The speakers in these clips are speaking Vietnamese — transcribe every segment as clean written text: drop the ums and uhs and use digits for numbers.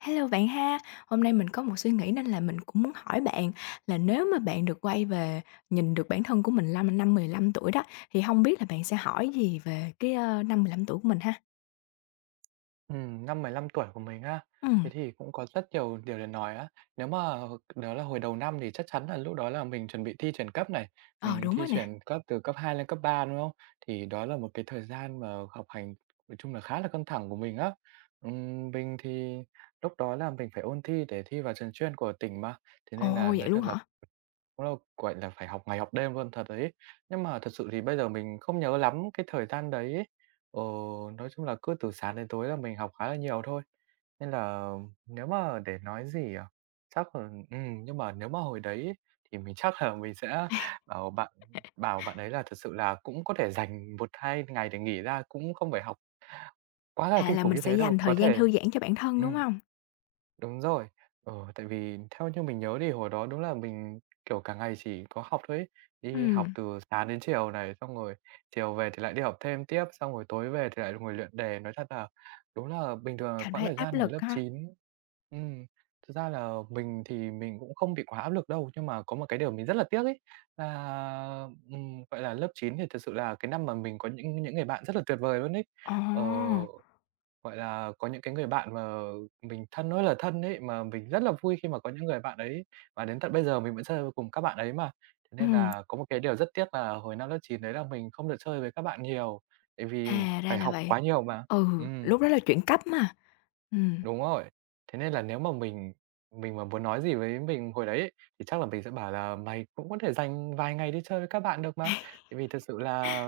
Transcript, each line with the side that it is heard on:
left: Hello bạn ha, hôm nay mình có một suy nghĩ nên là mình cũng muốn hỏi bạn là nếu mà bạn được quay về nhìn được bản thân của mình lăm năm 15 tuổi đó, thì không biết là bạn sẽ hỏi gì về năm 15 tuổi của mình ha?
right: Năm 15 tuổi của mình á,
left: Ừm,
right: thế thì cũng có rất nhiều điều để nói á. Nếu mà đó là hồi đầu năm thì chắc chắn là lúc đó là mình chuẩn bị thi chuyển cấp này,
left: ờ,
right: mình
left: đúng
right: thi
left: rồi nè.
right: chuyển cấp từ cấp 2 lên cấp 3 đúng không? Thì đó là một cái thời gian mà học hành nói chung là khá là căng thẳng của mình á. Mình thì lúc đó là mình phải ôn thi để thi vào trường chuyên của tỉnh mà, thế nên là
left: Ồ, vậy
right: nói
left: luôn
right: thật là
left: hả?
right: đúng là, gọi là, phải học ngày học đêm luôn, thật đấy ấy. Nhưng mà thật sự thì bây giờ mình không nhớ lắm cái thời gian đấy ấy. Ờ, nói chung là cứ từ sáng đến tối là mình học khá là nhiều thôi. Nên là nếu mà để nói gì, chắc là, nhưng mà nếu mà hồi đấy ấy, thì mình chắc là mình sẽ bảo bạn bảo bạn ấy là thật sự là cũng có thể dành một 2 ngày để nghỉ ra, cũng không phải học quá là
left: À,
right: kinh
left: là
right: khủng
left: mình
right: như
left: sẽ
right: thế đâu,
left: dành
right: có
left: thời gian
right: thể.
left: thư giãn cho bản thân, đúng
right: Ừm.
left: không?
right: Đúng rồi. Tại vì theo như mình nhớ thì hồi đó đúng là mình, kiểu, cả ngày chỉ có học thôi ấy, đi học
left: Ừm.
right: từ sáng đến chiều này, xong rồi chiều về thì lại đi học thêm tiếp, xong rồi tối về thì lại ngồi luyện đề. Nói thật là đúng là bình thường là
left: Cảm
right: quãng
left: thấy
right: thời
left: áp
right: gian
left: lực
right: hồi lớp
left: ha.
right: chín. Ừm, thực ra là mình thì mình cũng không bị quá áp lực đâu, nhưng mà có một cái điều mình rất là tiếc ấy, là, gọi là, lớp 9 thì thật sự là cái năm mà mình có những người bạn rất là tuyệt vời luôn ấy.
left: Ồ,
right: Ờ. Gọi là, có những cái người bạn mà mình thân ơi là thân ấy, mà mình rất là vui khi mà có những người bạn ấy, và đến tận bây giờ mình vẫn chơi cùng các bạn ấy mà. Thế nên
left: ừm,
right: là có một cái điều rất tiếc là hồi năm lớp 9 đấy là mình không được chơi với các bạn nhiều, tại vì
left: à, ra
right: phải
left: là
right: học
left: vậy.
right: quá nhiều mà.
left: Ừ,
right: Ừm.
left: lúc đó là chuyện cấp mà. Ừm.
right: Đúng rồi. Thế nên là nếu mà mình mà muốn nói gì với mình hồi đấy ấy, thì chắc là mình sẽ bảo là "Mày cũng có thể dành vài ngày đi chơi với các bạn được mà."
left: Ừm,
right: Tại vì thật sự là,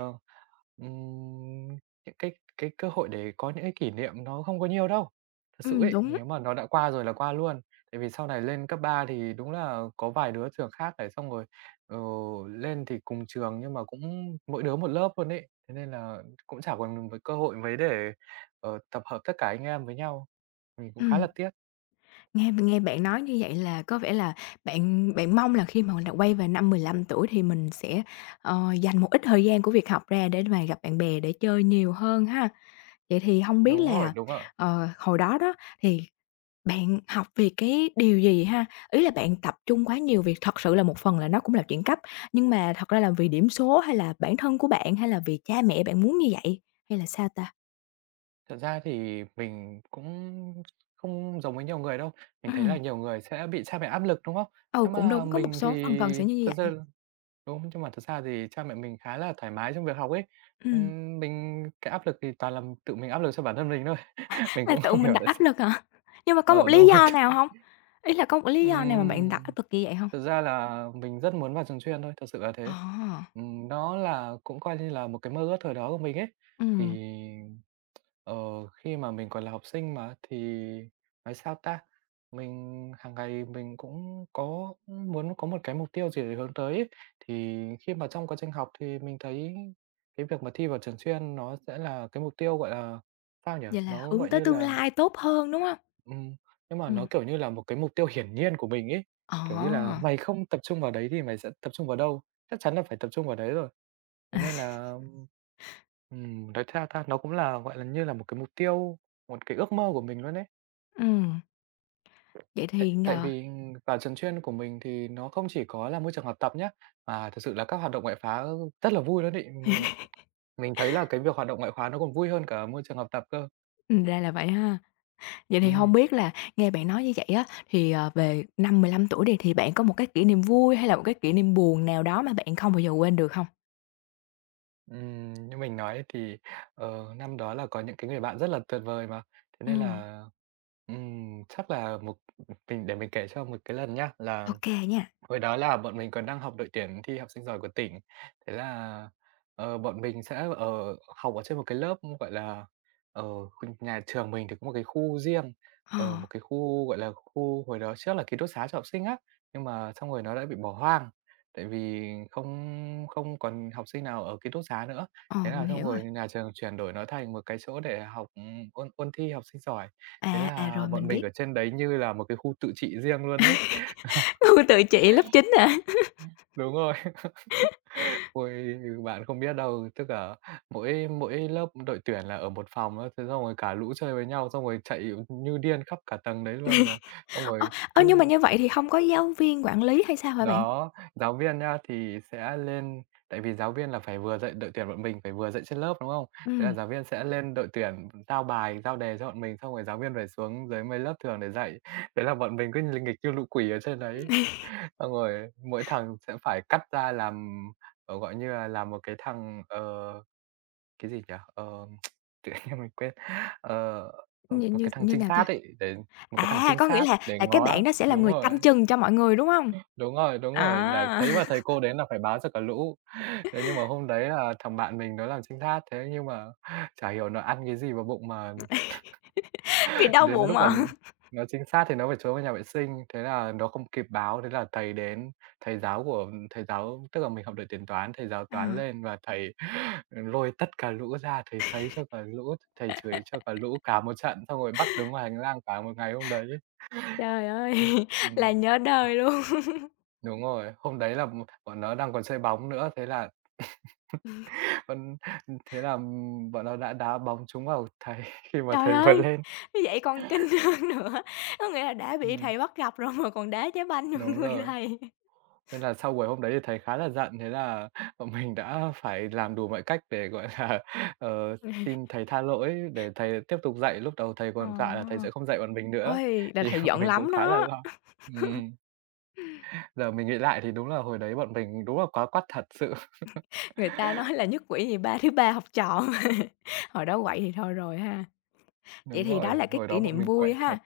right: ừm, những cái cơ hội để có những cái kỷ niệm nó không có nhiều đâu. Thật sự ấy,
left: đúng,
right: nếu mà nó đã qua rồi là qua luôn. Tại vì sau này lên cấp 3 thì đúng là có vài đứa trường khác này, xong rồi, ờ, lên thì cùng trường nhưng mà cũng mỗi đứa một lớp luôn ấy. Thế nên là cũng chả còn một cơ hội mấy để, tập hợp tất cả anh em với nhau. Mình cũng khá
left: ừm.
right: là tiếc.
left: Nghe nghe bạn nói như vậy là có vẻ là bạn bạn mong là khi mà mình đã quay về năm 15 tuổi thì mình sẽ, dành một ít thời gian của việc học ra để mà gặp bạn bè, để chơi nhiều hơn ha. Vậy thì không biết
right: Đúng rồi,
left: là,
right: đúng rồi.
left: hồi đó đó thì bạn học về cái điều gì ha? Ý là bạn tập trung quá nhiều việc thật sự là một phần là nó cũng là chuyển cấp, nhưng mà thật ra là vì điểm số hay là bản thân của bạn, hay là vì cha mẹ bạn muốn như vậy, hay là sao ta?
right: Thật ra thì mình cũng không giống với nhiều người đâu. Mình thấy
left: Ừm,
right: là nhiều người sẽ bị cha mẹ áp lực, đúng không?
left: ừ,
right: Nhưng
left: cũng
right: mà
left: đúng, có một
right: mình thì
left: số phần phần sẽ như
right: thật ra
left: vậy.
right: đúng, nhưng mà thật ra thì cha mẹ mình khá là thoải mái trong việc học ấy.
left: Ừm.
right: Mình cái áp lực thì toàn là tự mình áp lực cho bản thân mình thôi, mình
left: Là
right: cũng
left: tự
right: không
left: mình
right: hiểu
left: đặt
right: tại
left: áp
right: sao.
left: lực hả? Nhưng mà có một
right: Ờ,
left: lý
right: đúng rồi.
left: do nào hông? Ý là có một lý do nào mà bạn đặt
right: Ừm,
left: áp lực như vậy hông?
right: Thực ra là mình rất muốn vào trường chuyên thôi, thật sự là
left: Ờ,
right: thế. Nó là cũng coi như là một cái mơ ước thời đó của mình ấy.
left: ừm,
right: Thì, Ờ, khi mà mình còn là học sinh mà, thì nói sao ta? Mình hàng ngày mình cũng có muốn có một cái mục tiêu gì để hướng tới ấy. Thì khi mà trong quá trình học thì mình thấy cái việc mà thi vào trường chuyên nó sẽ là cái mục tiêu, gọi là, sao nhỉ?
left: vậy là
right: Nó,
left: hướng
right: gọi
left: tới
right: như
left: tương
right: là,
left: lai tốt hơn, đúng hông?
right: ừm, nhưng mà nó,
left: Ừm,
right: kiểu như là, một cái mục tiêu hiển nhiên của mình ấy.
left: ờ.
right: Kiểu như là, mày không tập trung vào đấy thì mày sẽ tập trung vào đâu? Chắc chắn là phải tập trung vào đấy rồi. Thế nên là, nói theo ta nó cũng là, gọi là, như là một cái mục tiêu, một cái ước mơ của mình luôn đấy.
left: Ừm, vậy
right: Tại
left: thì,
right: tại vì vào trường chuyên của mình thì nó không chỉ có là môi trường học tập nhá, mà thực sự là các hoạt động ngoại khóa rất là vui luôn ấy. Mình thấy là cái việc hoạt động ngoại khóa nó còn vui hơn cả môi trường học tập cơ.
left: ra là vậy ha. Vậy thì hông
right: Ừm,
left: biết là nghe bạn nói như vậy á, thì, về năm 15 tuổi đi, thì bạn có một cái kỷ niệm vui hay là một cái kỷ niệm buồn nào đó mà bạn không bao giờ quên được hông?
right: Như mình nói thì, năm đó là có những cái người bạn rất là tuyệt vời mà, thế nên
left: Ừm,
right: là, chắc là mình để mình kể cho một cái lần nhá, là
left: ô kê nha.
right: hồi đó là bọn mình còn đang học đội tuyển thi học sinh giỏi của tỉnh. Thế là, bọn mình sẽ, học ở trên một cái lớp, gọi là, ở nhà trường mình thì có một cái khu riêng,
left: Ờ,
right: ở một cái khu, gọi là, khu hồi đó trước là ký túc xá cho học sinh á, nhưng mà xong rồi nó đã bị bỏ hoang, tại vì không không còn học sinh nào ở ký túc xá nữa.
left: ờ,
right: Thế là
left: mình
right: xong
left: hiểu rồi.
right: rồi nhà trường chuyển đổi nó thành một cái chỗ để học, ôn ôn thi học sinh giỏi. Thế
left: À, à,
right: là
left: rồi, mình
right: bọn mình
left: biết.
right: ở trên đấy như là một cái khu tự trị riêng luôn ấy.
left: Ừ, tự chỉ lớp 9 hả?
right: Đúng rồi. Ôi, bạn không biết đâu, tức là mỗi mỗi lớp đội tuyển là ở một phòng á, thế xong rồi cả lũ chơi với nhau, xong rồi chạy như điên khắp cả tầng đấy luôn mà. Xong
left: Ơ,
right: rồi
left: ơ, nhưng
right: cứ
left: mà như vậy thì hông có giáo viên quản lý hay sao hả bạn?
right: đó, giáo viên nhá, thì sẽ lên, tại vì giáo viên là phải vừa dạy đội tuyển bọn mình, phải vừa dạy trên lớp, đúng không? Thế là
left: Ừm,
right: giáo viên sẽ lên đội tuyển giao bài, giao đề cho bọn mình, xong rồi giáo viên phải xuống dưới mấy lớp thường để dạy. Thế là bọn mình cứ nghịch như lũ quỷ ở trên đấy. Xong rồi mỗi thằng sẽ phải cắt ra làm, gọi như là, làm một cái thằng, cái gì nhỉ? Ờ, tự nhiên mình quên. Ờ,
left: như
right: Một
left: như
right: cái thằng
left: như
right: trinh
left: nào ta?
right: sát ấy, để một cái thằng
left: À,
right: trinh
left: có nghĩa
right: sát
left: là
right: để
left: là cái
right: ngó.
left: bạn đó sẽ là
right: Đúng
left: người
right: rồi.
left: canh chừng cho mọi người, đúng hông?
right: Đúng rồi, đúng rồi, là
left: À,
right: thấy mà thầy cô đến là phải báo cho cả lũ. Thế nhưng mà hôm đấy là thằng bạn mình nó làm trinh sát, thế nhưng mà chả hiểu nó ăn cái gì vào bụng mà
left: bị đau
right: đến
left: bụng
right: lúc mà
left: à?
right: nó trinh sát thì nó phải trốn vào nhà vệ sinh, thế là nó không kịp báo, thế là thầy đến, thầy giáo tức là mình học đội tuyển toán, thầy giáo
left: Ờ.
right: toán lên và thầy lôi tất cả lũ ra, thầy sấy cho cả lũ, thầy chửi cho cả lũ cả một trận, xong rồi bắt đứng ngoài hành lang cả một ngày hôm đấy.
left: Trời ơi,
right: Ừm,
left: là nhớ đời luôn.
right: Đúng rồi, hôm đấy là bọn nó đang còn chơi bóng nữa, thế là Ừm, thế là, bọn nó đã đá bóng trúng vào thầy khi mà
left: Trời
right: thầy vừa
left: ơi,
right: lên.
left: như vậy còn kinh hơn nữa, có nghĩa là đã bị
right: Ừm,
left: thầy bắt gặp rồi mà còn đá trái banh vô
right: đúng
left: người
right: rồi.
left: thầy.
right: Nên là sau buổi hôm đấy thì thầy khá là giận, thế là bọn mình đã phải làm đủ mọi cách để, gọi là, ờ, xin thầy tha lỗi để thầy tiếp tục dạy. Lúc đầu thầy
left: Ờ,
right: còn dọa là thầy sẽ không dạy bọn mình nữa,
left: ôi, là
right: thì
left: thầy
right: bọn
left: giận
right: mình cũng
left: lắm
right: khá là
left: đó.
right: lo. Ừm, Giờ mình nghĩ lại thì đúng là hồi đấy bọn mình đúng là quá quắt thật sự.
left: Người ta nói là "Nhất quỷ nhì ba, thứ ba học trò" mà, hồi đó quậy thì thôi rồi ha. Vậy
right: Đúng
left: thì đó
right: rồi,
left: là cái
right: hồi
left: kỷ
right: đó bọn
left: niệm
right: mình quậy
left: vui
right: thật.
left: ha.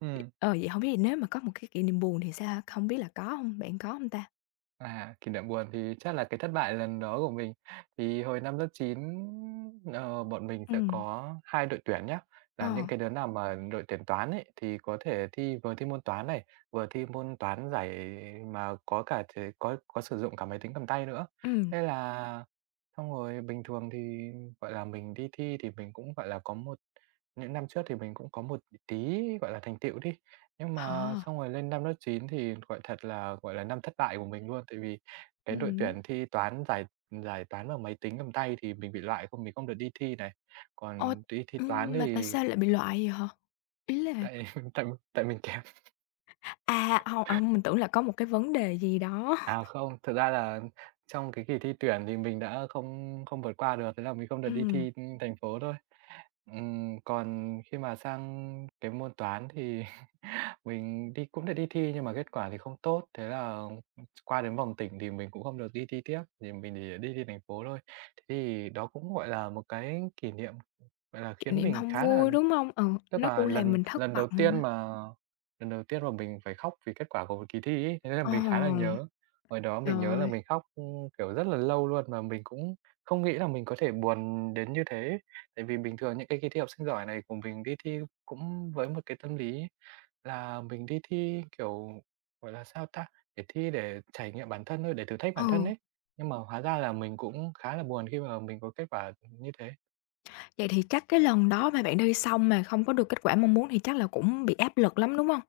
right: Ừm.
left: Ờ, vậy không biết thì nếu mà có một cái kỷ niệm buồn thì sao ha? Không biết là có không? Bạn có không ta?
right: À, kỷ niệm buồn thì chắc là cái thất bại lần đó của mình. Thì hồi năm lớp chín, bọn mình sẽ
left: Ừm,
right: có 2 đội tuyển nhá, là
left: ờ,
right: những cái đứa nào mà đội tuyển toán ấy, thì có thể thi vừa thi môn toán này, vừa thi môn toán giải mà có cả thể có sử dụng cả máy tính cầm tay nữa.
left: ừm,
right: Thế là xong rồi bình thường thì, gọi là, mình đi thi thì mình cũng, gọi là, có một những năm trước thì mình cũng có một tí, gọi là, thành tựu đi. Nhưng mà
left: ờ,
right: xong rồi lên năm lớp 9 thì, gọi thật là, gọi là, năm thất bại của mình luôn, tại vì cái đội
left: hứm.
right: tuyển thi toán giải giải toán bằng máy tính cầm tay thì mình bị loại không mình không được đi thi này.
left: Ồ,
right: Còn đi thi toán
left: mà tại
right: thì
left: sao lại bị loại vậy hả? Ý là
right: tại tại tại mình kém.
left: à, không hông, à, mình tưởng là có một cái vấn đề gì đó.
right: À, không, thực ra là trong cái kỳ thi tuyển thì mình đã không không vượt qua được, thế là mình không được đi
left: Ừm,
right: thi, thành phố thôi. Còn khi mà sang cái môn toán thì mình cũng đã đi thi nhưng mà kết quả thì không tốt, thế là, qua đến vòng tỉnh thì mình cũng không được đi thi tiếp, thì mình chỉ đi thi thành phố thôi. Thế thì đó cũng, gọi là, một cái kỷ niệm, gọi là,
left: kỷ
right: khiến
left: niệm
right: mình
left: không
right: khá là.
left: vui, đúng không? Ừ,
right: Tức
left: nó
right: là
left: cũng làm
right: lần
left: mình thất
right: lần đầu
left: vọng ha.
right: tiên mà lần đầu tiên mà mình phải khóc vì kết quả của một kỳ thi ấy, thế nên là
left: Ờ,
right: mình khá là nhớ. Hồi đó mình nhớ là
left: trời
right: mình khóc, kiểu, rất là lâu luôn mà mình cũng không nghĩ là mình có thể buồn đến như thế. Tại vì bình thường những cái kỳ thi học sinh giỏi này của mình đi thi cũng với một cái tâm lý là mình đi thi, kiểu, gọi là, sao ta? Để thi để trải nghiệm bản thân thôi, để thử thách bản thân
left: ừ.
right: ấy. Nhưng mà hóa ra là mình cũng khá là buồn khi mà mình có kết quả như thế.
left: Vậy thì chắc cái lần đó mà bạn đi xong mà không có được kết quả mong muốn thì chắc là cũng bị áp lực lắm, đúng không?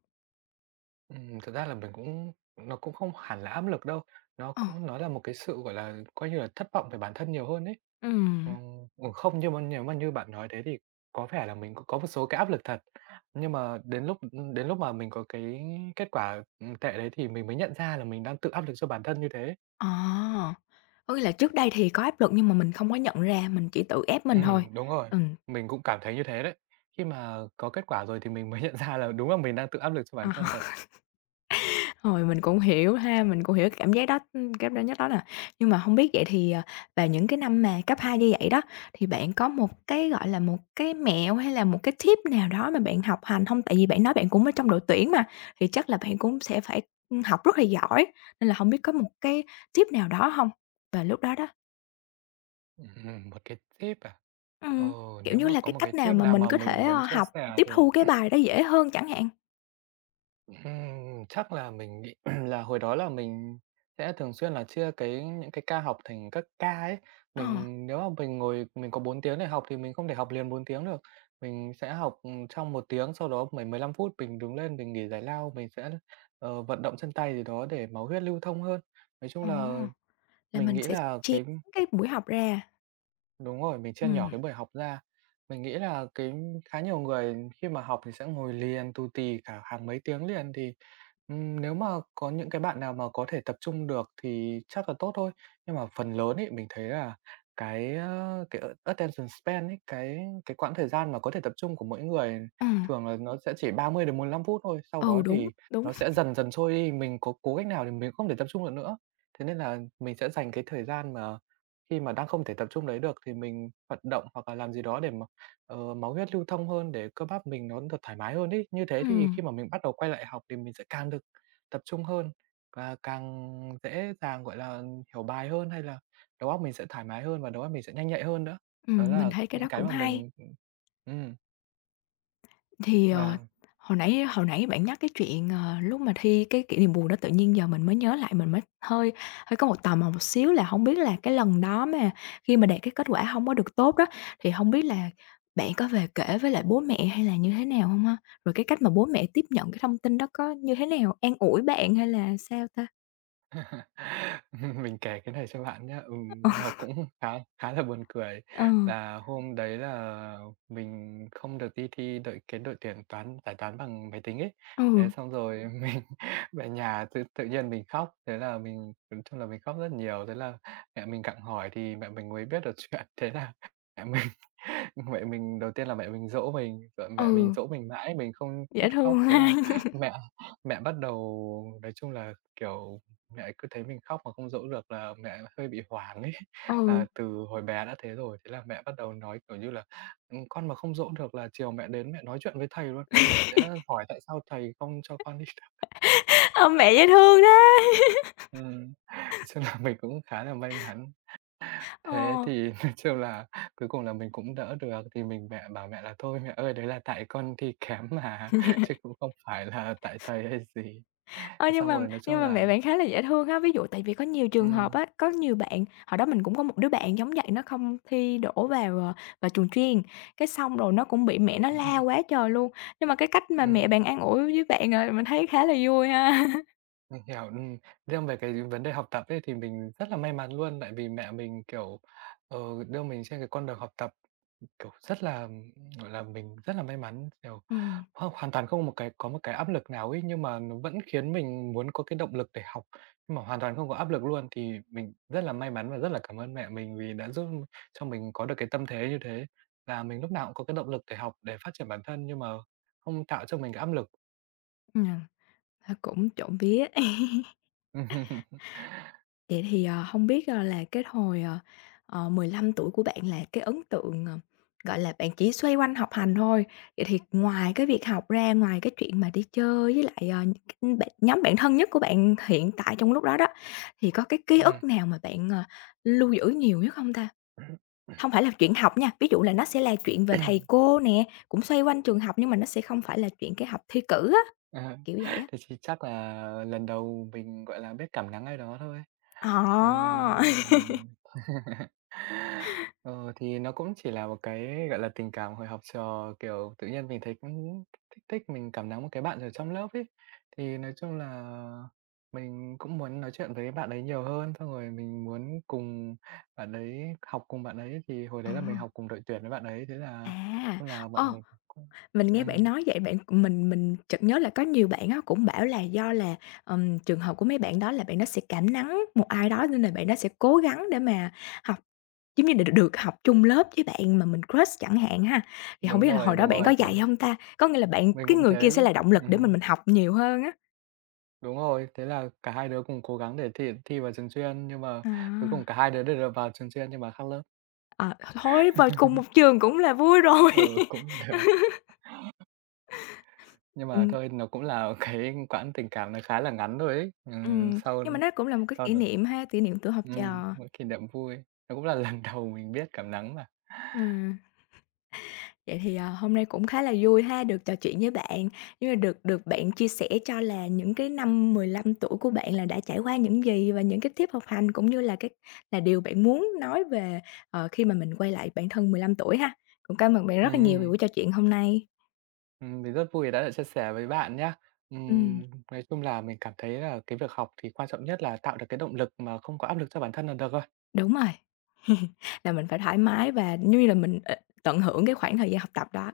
right: Thật ra là mình cũng nó cũng không hẳn là áp lực đâu,
left: Ờ.
right: nó là một cái sự, gọi là, coi như là thất vọng về bản thân nhiều hơn ấy.
left: Ừm.
right: Ừ, không, nhưng mà nếu mà như bạn nói thế thì có vẻ là mình cũng có một số cái áp lực thật, nhưng mà đến lúc mà mình có cái kết quả, tệ đấy thì mình mới nhận ra là mình đang tự áp lực cho bản thân như thế.
left: Ờ, có nghĩa là trước đây thì có áp lực nhưng mà mình không có nhận ra, mình chỉ tự ép mình thôi.
right: Đúng rồi,
left: Ừm,
right: mình cũng cảm thấy như thế đấy. Khi mà có kết quả rồi thì mình mới nhận ra là đúng là mình đang tự áp lực cho
left: ờ.
right: bản thân thật.
left: Rồi, mình cũng hiểu ha, mình cũng hiểu cái cảm giác đó, cảm giác nhất đó nè. Nhưng mà không biết vậy thì, vào những cái năm mà cấp 2 như vậy đó, thì bạn có một cái, gọi là, một cái mẹo hay là một cái tip nào đó mà bạn học hành không? Tại vì bạn nói bạn cũng ở trong đội tuyển mà, thì chắc là bạn cũng sẽ phải học rất là giỏi, nên là không biết có một cái tip nào đó không? Và lúc đó đó
right: Một cái tip à? Ờ,
left: ừm, kiểu
right: nếu
left: như
right: mà
left: là,
right: có
left: cái
right: một cái
left: cách nào
right: tip
left: mà
right: nào
left: mình
right: mà
left: có thể,
right: mình muốn chia
left: học
right: sẻ
left: tiếp
right: thì.
left: thu cái bài đó dễ hơn chẳng hạn?
right: Chắc là mình nghĩ là hồi đó là mình sẽ thường xuyên là chia những cái ca học thành các ca ấy.
left: Ờ,
right: Nếu mà mình ngồi mình có 4 tiếng để học thì mình không thể học liền 4 tiếng được. Mình sẽ học, trong 1 tiếng, sau đó 10 15 phút mình đứng lên mình nghỉ giải lao, mình sẽ, vận động chân tay gì đó để máu huyết lưu thông hơn. Nói chung
left: ồ,
right: là
left: là
right: mình
left: mình
right: nghĩ
left: sẽ
right: là
left: chia
right: cái.
left: cái buổi học ra.
right: Đúng rồi, mình chia nhỏ
left: Ừm,
right: cái buổi học ra. Mình nghĩ là cái khá nhiều người khi mà học thì sẽ ngồi liền tù tì cả hàng mấy tiếng liền thì, nếu mà có những cái bạn nào mà có thể tập trung được thì chắc là tốt thôi. Nhưng mà phần lớn ấy, mình thấy là cái, cái attention span ấy, cái quãng thời gian mà có thể tập trung của mỗi người
left: ờ.
right: thường là nó sẽ chỉ 30 đến 45 phút thôi, sau
left: Ừ,
right: đó
left: đúng,
right: thì
left: đúng.
right: nó sẽ dần dần trôi đi, mình có cố cách nào thì mình không thể tập trung được nữa. Thế nên là mình sẽ dành cái thời gian mà khi mà đang không thể tập trung đấy được thì mình vận động hoặc là làm gì đó để mà, máu huyết lưu thông hơn, để cơ bắp mình nó được thoải mái hơn ấy. Như thế thì
left: Ừm,
right: khi mà mình bắt đầu quay lại học thì mình sẽ càng được tập trung hơn và càng dễ dàng, gọi là, hiểu bài hơn, hay là đầu óc mình sẽ thoải mái hơn và đầu óc mình sẽ nhanh nhạy hơn nữa. Đó
left: mình
right: là
left: thấy cái
right: những
left: đó
right: cái
left: cũng
right: mà
left: hay.
right: mình
left: Thì,
right: và
left: hồi nãy bạn nhắc cái chuyện, lúc mà thi cái kỷ niệm buồn đó tự nhiên giờ mình mới nhớ lại, mình mới hơi hơi có một tò mò một xíu là hổng biết là cái lần đó mà khi mà đạt cái kết quả hông có được tốt đó, thì hông biết là bạn có về kể với lại bố mẹ hay là như thế nào hông ha? Rồi cái cách mà bố mẹ tiếp nhận cái thông tin đó có như thế nào? An ủi bạn hay là sao ta?
right: mình kể cái này cho bạn nhá.
left: Ờ,
right: Nó cũng khá khá là buồn cười,
left: ừ,
right: là hôm đấy là mình không được đi thi cái đội tuyển toán giải toán bằng máy tính ấy.
left: ừ,
right: Thế xong rồi mình về nhà tự tự nhiên mình khóc, thế là mình nói chung là mình khóc rất nhiều, thế là mẹ mình gặng hỏi thì mẹ mình mới biết được chuyện. Thế là mẹ mình mẹ mình đầu tiên là mẹ mình dỗ mình, rồi mẹ mình
left: ừ,
right: dỗ mình mãi, mình không
left: dễ
right: hết khóc.
left: thương
right: Thế
left: ha.
right: là mẹ mẹ bắt đầu nói chung là, kiểu. Mẹ cứ thấy mình khóc mà không dỗ được là mẹ hơi bị hoảng ấy.
left: Ừ.
right: Là từ hồi bé đã thế rồi, thế là mẹ bắt đầu nói, kiểu như là, "Con mà không dỗ được là chiều mẹ đến mẹ nói chuyện với thầy luôn đấy, mẹ sẽ hỏi tại sao thầy không cho con đi được."
left: Ơ, mẹ dễ thương thế!
right: Ừm, chứ là mình cũng khá là may mắn.
left: Ờ,
right: Thế thì nói chung là cuối cùng là mình cũng đỡ được, thì mình mẹ bảo mẹ là "Thôi mẹ ơi, đấy là tại con thi kém mà, chứ cũng không phải là tại thầy hay gì."
left: ơ, nhưng
right: Xong
left: mà
right: rồi nói chung
left: nhưng mà
right: là
left: mẹ bạn khá là dễ thương ha. Ví dụ tại vì có nhiều trường hợp
right: ừm,
left: á, có nhiều bạn hồi đó mình cũng có một đứa bạn giống vậy, nó không thi đỗ vào, vào trường chuyên, cái xong rồi nó cũng bị mẹ nó la
right: ừm.
left: quá trời luôn. Nhưng mà cái cách mà mẹ bạn an ủi với bạn, mình thấy khá là vui ha.
right: Mình hiểu. Riêng về cái vấn đề học tập ấy thì mình rất là may mắn luôn, tại vì mẹ mình, kiểu, ờ, đưa mình trên cái con đường học tập, kiểu, rất là, gọi là, mình rất là may mắn, kiểu,
left: Ừm,
right: hoàn toàn không một cái có một cái áp lực nào ấy, nhưng mà nó vẫn khiến mình muốn có cái động lực để học, nhưng mà hoàn toàn không có áp lực luôn. Thì mình rất là may mắn và rất là cảm ơn mẹ mình vì đã giúp cho mình có được cái tâm thế như thế, là mình lúc nào cũng có cái động lực để học, để phát triển bản thân nhưng mà không tạo cho mình cái áp lực.
left: ừm, thôi cũng trộm vía. Vậy thì, hông biết, là cái hồi, 15 tuổi của bạn là cái ấn tượng, gọi là, bạn chỉ xoay quanh học hành thôi. Vậy thì ngoài cái việc học ra, ngoài cái chuyện mà đi chơi với lại, ờ, ưm, bạn nhóm bạn thân nhất của bạn hiện tại trong lúc đó đó, thì có cái ký
right: Ừm.
left: ức nào mà bạn, lưu giữ nhiều nhất không ta? Không phải là chuyện học nha, ví dụ là nó sẽ là chuyện về thầy cô nè, cũng xoay quanh trường học nhưng mà nó sẽ không phải là chuyện cái học thi cử á,
right: Ờ.
left: kiểu vậy á.
right: Thế thì chắc là lần đầu mình, gọi là, biết cảm nắng ai đó thôi.
left: Ờ.
right: Ừm. Ờ, thì nó cũng chỉ là một cái, gọi là, tình cảm hồi học trò, kiểu, tự nhiên mình thấy cũng thích thích, mình cảm nắng một cái bạn ở trong lớp ấy. Thì nói chung là mình cũng muốn nói chuyện với bạn ấy nhiều hơn, xong rồi mình muốn cùng bạn ấy học cùng bạn ấy, thì hồi
left: Ờ,
right: đấy là mình học cùng đội tuyển với bạn ấy, thế là
left: à,
right: chung là mọi
left: ờ.
right: người cũng
left: Mình nghe bạn
right: ừm,
left: nói vậy bạn mình chợt nhớ là có nhiều bạn á cũng bảo là do là, trường hợp của mấy bạn đó là bạn đó sẽ cảm nắng một ai đó nên là bạn đó sẽ cố gắng để mà học, giống như, được được học chung lớp với bạn mà mình crush chẳng hạn ha. Thì không biết là hồi đó
right: đúng
left: bạn có
right: rồi, thế.
left: dạy không ta? Có nghĩa là bạn
right: Mình
left: cái
right: cũng
left: người kia
right: thế
left: sẽ
right: chứ.
left: là động lực để mình
right: Ừm,
left: mình học nhiều hơn á.
right: đúng rồi, thế là cả hai đứa cùng cố gắng để thi thi vào trường chuyên, nhưng mà
left: À.
right: cuối cùng cả hai đứa đều được vào trường chuyên nhưng mà khác lớp.
left: Ờ, thôi vào cùng một trường cũng là vui rồi.
right: Ừ, cũng được, nhưng mà
left: Ừm,
right: thôi nó cũng là cái quãng tình cảm nó khá là ngắn thôi ấy. Sau
left: nhưng mà nó cũng là một cái
right: sau
left: kỷ
right: đó
left: niệm ha, kỷ niệm tuổi học trò.
right: một kỷ niệm vui, nó cũng là lần đầu mình biết cảm nắng mà.
left: Ờ. Vậy thì, à, hôm nay cũng khá là vui ha, được trò chuyện với bạn, nhưng mà được được bạn chia sẻ cho là những cái năm 15 tuổi của bạn là đã trải qua những gì và những cái tiếp học hành cũng như là cái là điều bạn muốn nói về, khi mà mình quay lại bản thân 15 tuổi ha. Cũng cảm ơn bạn rất là nhiều vì
right: Ừm,
left: buổi trò chuyện hôm nay.
right: mình rất vui đã được chia sẻ với bạn nhá.
left: Ừm,
right: Nói chung là mình cảm thấy là cái việc học thì quan trọng nhất là tạo được cái động lực mà không có áp lực cho bản thân là được rồi.
left: đúng rồi, là mình phải thoải mái và như là mình, tận hưởng cái khoảng thời gian học tập đó.